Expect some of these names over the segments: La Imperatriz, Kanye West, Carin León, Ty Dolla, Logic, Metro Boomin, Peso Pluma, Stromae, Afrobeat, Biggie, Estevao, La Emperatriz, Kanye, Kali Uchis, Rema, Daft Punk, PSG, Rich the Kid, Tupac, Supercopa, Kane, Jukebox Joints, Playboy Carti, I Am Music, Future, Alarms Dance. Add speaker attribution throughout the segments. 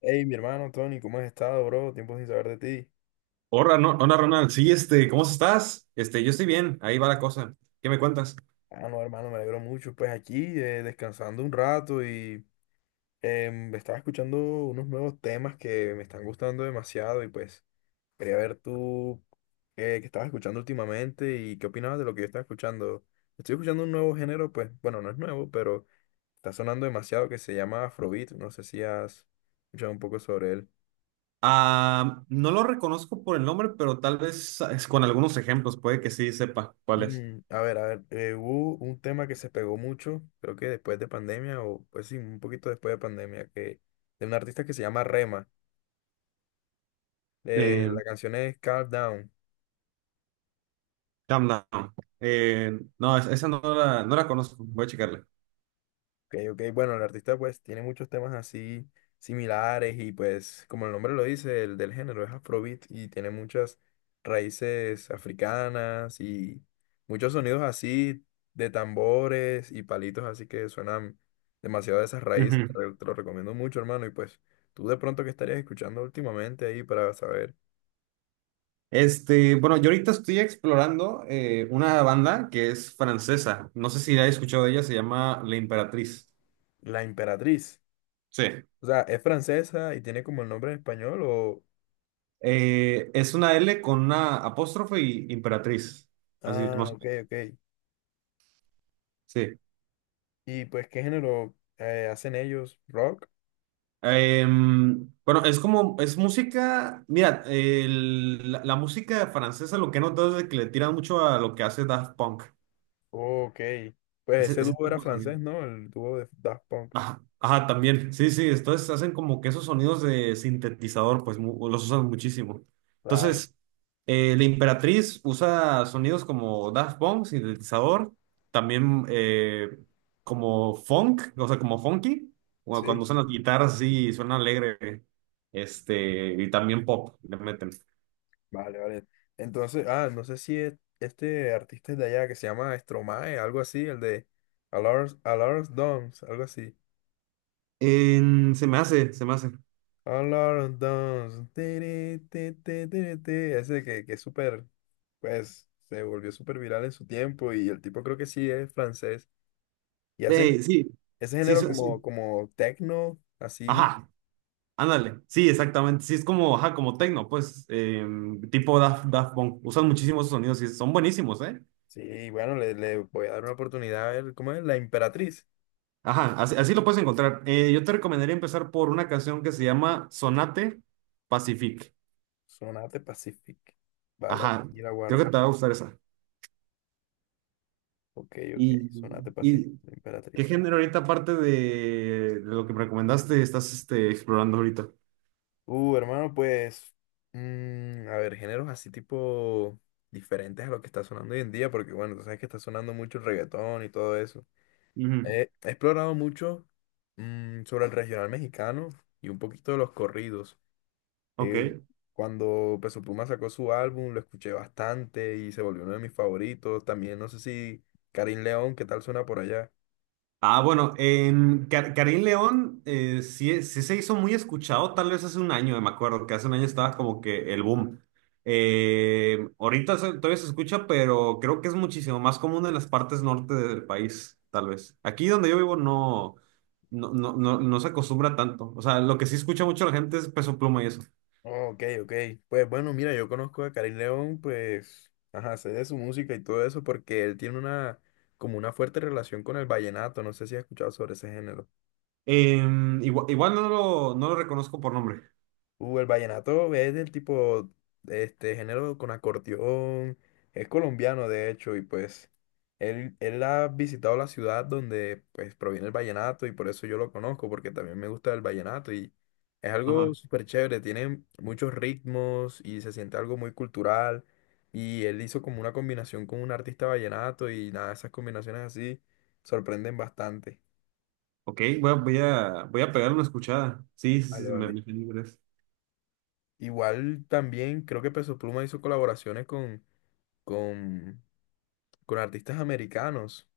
Speaker 1: Hey, mi hermano Tony, ¿cómo has estado, bro? Tiempo sin saber de ti.
Speaker 2: Hola, hola Ronald, sí, ¿cómo estás? Yo estoy bien, ahí va la cosa. ¿Qué me cuentas?
Speaker 1: Ah, no, hermano, me alegro mucho. Pues aquí, descansando un rato y estaba escuchando unos nuevos temas que me están gustando demasiado y pues quería ver tú qué estabas escuchando últimamente y qué opinabas de lo que yo estaba escuchando. Estoy escuchando un nuevo género, pues, bueno, no es nuevo, pero está sonando demasiado que se llama Afrobeat. No sé si has escuchado un poco sobre él.
Speaker 2: Ah, no lo reconozco por el nombre, pero tal vez es con algunos ejemplos, puede que sí sepa cuál es.
Speaker 1: Mm, a ver, hubo un tema que se pegó mucho, creo que después de pandemia, o pues sí, un poquito después de pandemia, que de un artista que se llama Rema. Eh,
Speaker 2: Eh,
Speaker 1: la canción es Calm Down.
Speaker 2: Calm Down. No, esa no la conozco, voy a checarla.
Speaker 1: Ok, ok. Bueno, el artista pues tiene muchos temas así similares y pues como el nombre lo dice, el del género es Afrobeat y tiene muchas raíces africanas y muchos sonidos así de tambores y palitos así que suenan demasiado de esas raíces.
Speaker 2: Ujú.
Speaker 1: Te lo recomiendo mucho, hermano. Y pues tú de pronto que estarías escuchando últimamente ahí para saber.
Speaker 2: Bueno, yo ahorita estoy explorando una banda que es francesa, no sé si la he escuchado de ella, se llama La Imperatriz.
Speaker 1: La Emperatriz.
Speaker 2: Sí.
Speaker 1: O sea, ¿es francesa y tiene como el nombre en español o...?
Speaker 2: Es una L con una apóstrofe y imperatriz. Así, más.
Speaker 1: Ah, ok, ok.
Speaker 2: Sí.
Speaker 1: ¿Y pues qué género hacen ellos? ¿Rock?
Speaker 2: Bueno, es como, es música, mira, la música francesa lo que he notado es de que le tiran mucho a lo que hace Daft Punk.
Speaker 1: Ok. Pues
Speaker 2: Ese,
Speaker 1: ese dúo
Speaker 2: ese
Speaker 1: era
Speaker 2: tipo de sonido.
Speaker 1: francés, ¿no? El dúo de Daft Punk.
Speaker 2: Ajá, ajá, también. Sí, sí, entonces hacen como que esos sonidos de sintetizador, pues los usan muchísimo.
Speaker 1: Claro.
Speaker 2: Entonces, la Imperatriz usa sonidos como Daft Punk, sintetizador, también como funk, o sea, como funky, o cuando
Speaker 1: Sí.
Speaker 2: usan las guitarras así suena alegre, y también pop, le meten.
Speaker 1: Vale, vale. Entonces, no sé si este artista es de allá que se llama Stromae, algo así, el de Alarms, Alarms Dance, algo así.
Speaker 2: Se me hace, se me hace.
Speaker 1: Alarms Dance. Tiri, ti, ti, tiri, ti. Ese que es súper, pues, se volvió súper viral en su tiempo y el tipo creo que sí es francés. Y hacen
Speaker 2: Sí,
Speaker 1: ese
Speaker 2: sí,
Speaker 1: género
Speaker 2: sí.
Speaker 1: como, como techno, así.
Speaker 2: Ajá, ándale, sí, exactamente. Sí, es como, ajá, como techno, pues, tipo Daft Punk. Usan muchísimos esos sonidos y son buenísimos, ¿eh?
Speaker 1: Sí, bueno, le voy a dar una oportunidad a ver cómo es la Imperatriz.
Speaker 2: Ajá, así, así lo puedes encontrar. Yo te recomendaría empezar por una canción que se llama Sonate Pacific.
Speaker 1: Sonate Pacific. Vale,
Speaker 2: Ajá,
Speaker 1: y la
Speaker 2: creo que
Speaker 1: guardo.
Speaker 2: te va a gustar esa.
Speaker 1: Ok, ok,
Speaker 2: ¿Y,
Speaker 1: Sonate Pacific,
Speaker 2: y
Speaker 1: la
Speaker 2: qué
Speaker 1: Imperatriz.
Speaker 2: género ahorita, aparte de lo que me recomendaste, estás explorando ahorita?
Speaker 1: Hermano, pues, mm, a ver, géneros así tipo diferentes a lo que está sonando hoy en día, porque bueno, tú sabes que está sonando mucho el reggaetón y todo eso.
Speaker 2: Ujú.
Speaker 1: He explorado mucho sobre el regional mexicano y un poquito de los corridos.
Speaker 2: Ok.
Speaker 1: Eh, cuando Peso Pluma sacó su álbum, lo escuché bastante y se volvió uno de mis favoritos. También no sé si Karim León, ¿qué tal suena por allá?
Speaker 2: Ah, bueno, Carin León sí, sí se hizo muy escuchado, tal vez hace un año, me acuerdo, que hace un año estaba como que el boom. Ahorita todavía se escucha, pero creo que es muchísimo más común en las partes norte del país, tal vez. Aquí donde yo vivo no, no, no, no, no se acostumbra tanto. O sea, lo que sí escucha mucho la gente es Peso Pluma y eso.
Speaker 1: Oh, ok, ok. Pues bueno, mira, yo conozco a Karim León, pues, ajá, sé de su música y todo eso porque él tiene una, como una fuerte relación con el vallenato. No sé si has escuchado sobre ese género.
Speaker 2: Igual, no lo reconozco por nombre.
Speaker 1: El vallenato es del tipo, este género con acordeón, es colombiano de hecho, y pues él ha visitado la ciudad donde pues proviene el vallenato y por eso yo lo conozco, porque también me gusta el vallenato y es algo
Speaker 2: Ajá.
Speaker 1: súper chévere, tiene muchos ritmos y se siente algo muy cultural y él hizo como una combinación con un artista vallenato y nada, esas combinaciones así sorprenden bastante.
Speaker 2: Ok, voy a pegarle una escuchada. Sí, sí,
Speaker 1: Vale,
Speaker 2: sí, me,
Speaker 1: vale.
Speaker 2: me
Speaker 1: Igual también creo que Peso Pluma hizo colaboraciones con con, con artistas americanos.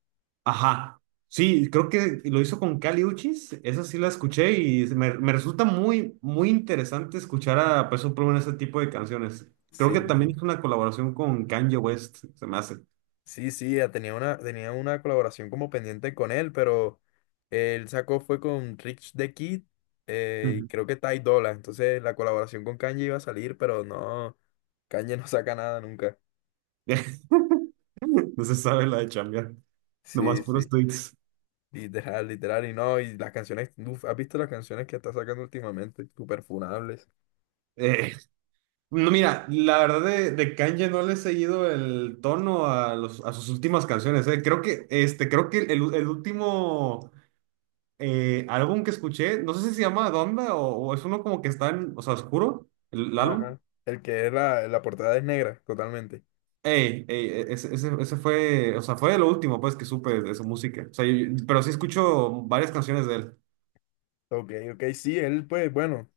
Speaker 2: ajá. Sí, creo que lo hizo con Kali Uchis, esa sí la escuché y me resulta muy, muy interesante escuchar a Peso Pluma en ese tipo de canciones. Creo que también
Speaker 1: Sí,
Speaker 2: hizo una colaboración con Kanye West, se me hace.
Speaker 1: sí, sí, ya tenía una colaboración como pendiente con él, pero él sacó fue con Rich the Kid, y
Speaker 2: Ujú.
Speaker 1: creo que Ty Dolla. Entonces la colaboración con Kanye iba a salir, pero no, Kanye no saca nada nunca.
Speaker 2: No se sabe la de chambear, nomás
Speaker 1: Sí,
Speaker 2: puros
Speaker 1: sí,
Speaker 2: tweets.
Speaker 1: literal, literal. Y no, y las canciones, uf, ¿has visto las canciones que está sacando últimamente? Súper funables.
Speaker 2: Eh, no, mira, la verdad de Kanye no le he seguido el tono a, los, a sus últimas canciones, eh. Creo que, creo que el último álbum que escuché, no sé si se llama Donda o es uno como que está en, o sea, oscuro, el álbum.
Speaker 1: Ajá. El que es la portada es negra, totalmente.
Speaker 2: Ey, ey, ese fue, o sea, fue lo último pues que supe de su música. O sea, pero sí escucho varias canciones de él.
Speaker 1: Ok, ok, sí, él pues bueno.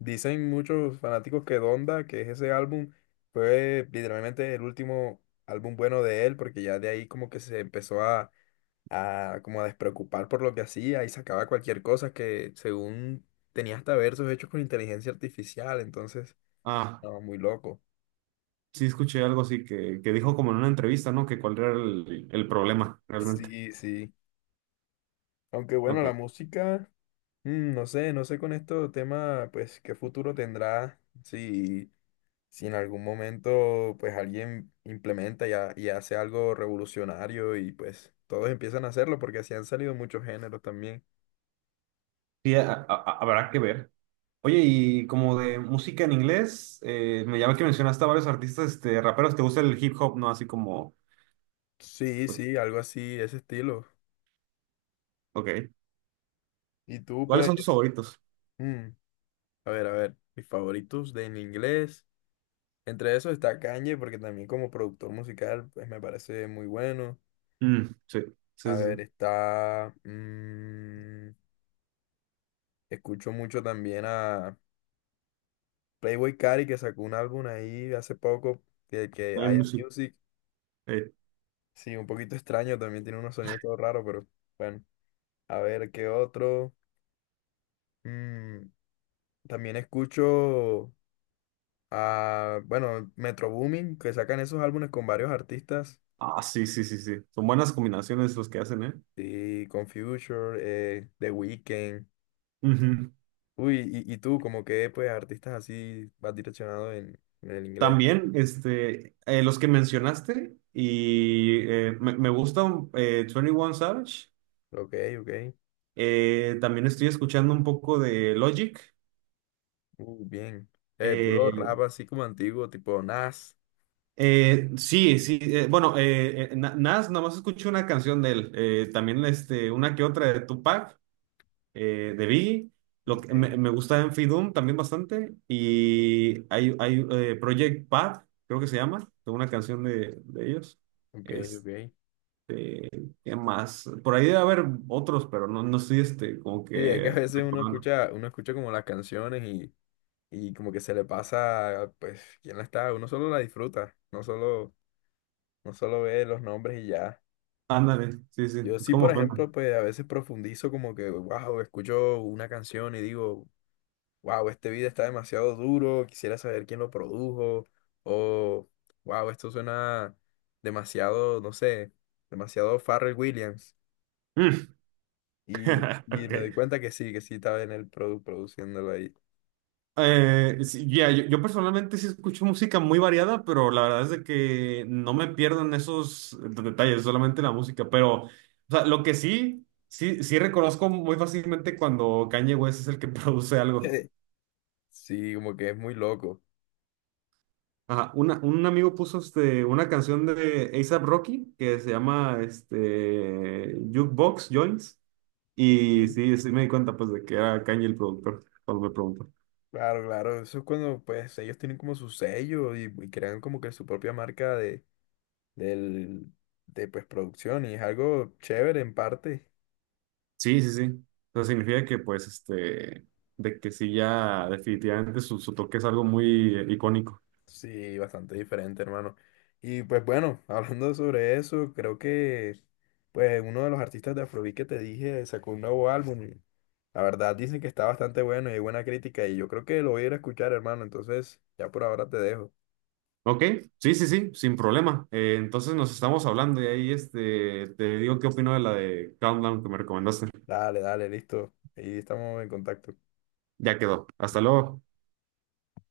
Speaker 1: Dicen muchos fanáticos que Donda, que es ese álbum, fue literalmente el último álbum bueno de él, porque ya de ahí como que se empezó a como a despreocupar por lo que hacía y sacaba cualquier cosa que según tenía hasta versos hechos con inteligencia artificial, entonces,
Speaker 2: Ah,
Speaker 1: no, muy loco.
Speaker 2: sí escuché algo así que dijo como en una entrevista, ¿no? Que cuál era el problema realmente.
Speaker 1: Sí, sí. Aunque bueno,
Speaker 2: Ok.
Speaker 1: la música, mm, no sé, no sé con esto tema, pues, qué futuro tendrá, si en algún momento pues alguien implementa y, y hace algo revolucionario y pues todos empiezan a hacerlo porque así han salido muchos géneros también.
Speaker 2: Sí, habrá que ver. Oye, y como de música en inglés, me llama que mencionaste a varios artistas, raperos, ¿te gusta el hip hop, no? Así como,
Speaker 1: Sí,
Speaker 2: pues,
Speaker 1: sí, algo así, ese estilo.
Speaker 2: ok.
Speaker 1: Y tú
Speaker 2: ¿Cuáles
Speaker 1: pues,
Speaker 2: son tus favoritos?
Speaker 1: mm, a ver, mis favoritos de en inglés. Entre esos está Kanye porque también como productor musical pues me parece muy bueno.
Speaker 2: Mm, sí,
Speaker 1: A
Speaker 2: sí,
Speaker 1: ver,
Speaker 2: sí.
Speaker 1: está... mm, escucho mucho también a Playboy Carti que sacó un álbum ahí hace poco que
Speaker 2: Hay
Speaker 1: I Am
Speaker 2: mucho-
Speaker 1: Music.
Speaker 2: eh,
Speaker 1: Sí, un poquito extraño, también tiene unos sonidos todo raros, pero bueno, a ver qué otro. Mm, también escucho a, bueno, Metro Boomin, que sacan esos álbumes con varios artistas,
Speaker 2: ah, sí, sí, sí, sí. Son buenas combinaciones los que hacen, ¿eh?
Speaker 1: y con Future, The Weeknd.
Speaker 2: Ujú.
Speaker 1: Uy, y tú, como que, pues, artistas así vas direccionado en el inglés.
Speaker 2: También, los que mencionaste, y me gusta twenty One Savage.
Speaker 1: Ok, ok,
Speaker 2: También estoy escuchando un poco de Logic.
Speaker 1: bien. Puro
Speaker 2: Eh,
Speaker 1: rap así como antiguo, tipo Nas.
Speaker 2: sí, sí, bueno, Nas, nada más escuché una canción de él. También una que otra de Tupac, de Biggie. Lo que
Speaker 1: Ok,
Speaker 2: me gusta Enfi Doom también bastante. Y hay Project Pat, creo que se llama, de una canción de ellos.
Speaker 1: ok,
Speaker 2: Este,
Speaker 1: ok.
Speaker 2: ¿qué más? Por ahí debe haber otros, pero no, no estoy como
Speaker 1: Sí, es que a
Speaker 2: que
Speaker 1: veces
Speaker 2: recordando.
Speaker 1: uno escucha como las canciones y como que se le pasa, pues, quién la está, uno solo la disfruta, no solo ve los nombres y ya.
Speaker 2: Ándale, sí, sí,
Speaker 1: Yo
Speaker 2: es
Speaker 1: sí,
Speaker 2: como
Speaker 1: por
Speaker 2: suena.
Speaker 1: ejemplo, pues a veces profundizo como que, wow, escucho una canción y digo, wow, este video está demasiado duro, quisiera saber quién lo produjo, o wow, esto suena demasiado, no sé, demasiado Pharrell Williams.
Speaker 2: Mm.
Speaker 1: Y
Speaker 2: Ok.
Speaker 1: me doy cuenta que sí estaba en el produciéndolo ahí.
Speaker 2: Sí, ya, yo personalmente sí escucho música muy variada, pero la verdad es de que no me pierdo en esos detalles, solamente la música. Pero, o sea, lo que sí, sí, sí reconozco muy fácilmente cuando Kanye West es el que produce algo.
Speaker 1: Sí, como que es muy loco.
Speaker 2: Ajá, un amigo puso una canción de A$AP Rocky que se llama Jukebox Joints, y
Speaker 1: Ok.
Speaker 2: sí, sí me di cuenta pues de que era Kanye el productor cuando me preguntó.
Speaker 1: Claro, claro, eso es cuando pues ellos tienen como su sello y crean como que su propia marca de, del, de pues producción y es algo chévere en parte,
Speaker 2: Sí, sí, sí. O sea, significa que pues de que sí ya definitivamente su toque es algo muy icónico.
Speaker 1: sí, bastante diferente, hermano. Y pues bueno, hablando sobre eso, creo que pues uno de los artistas de Afrobeat que te dije sacó un nuevo álbum. Y la verdad dicen que está bastante bueno y hay buena crítica y yo creo que lo voy a ir a escuchar, hermano, entonces ya por ahora te dejo.
Speaker 2: Ok, sí, sí, sí, sin problema. Entonces nos estamos hablando y ahí te digo qué opino de la de Countdown que me recomendaste.
Speaker 1: Dale, dale, listo. Ahí estamos en contacto.
Speaker 2: Ya quedó. Hasta luego.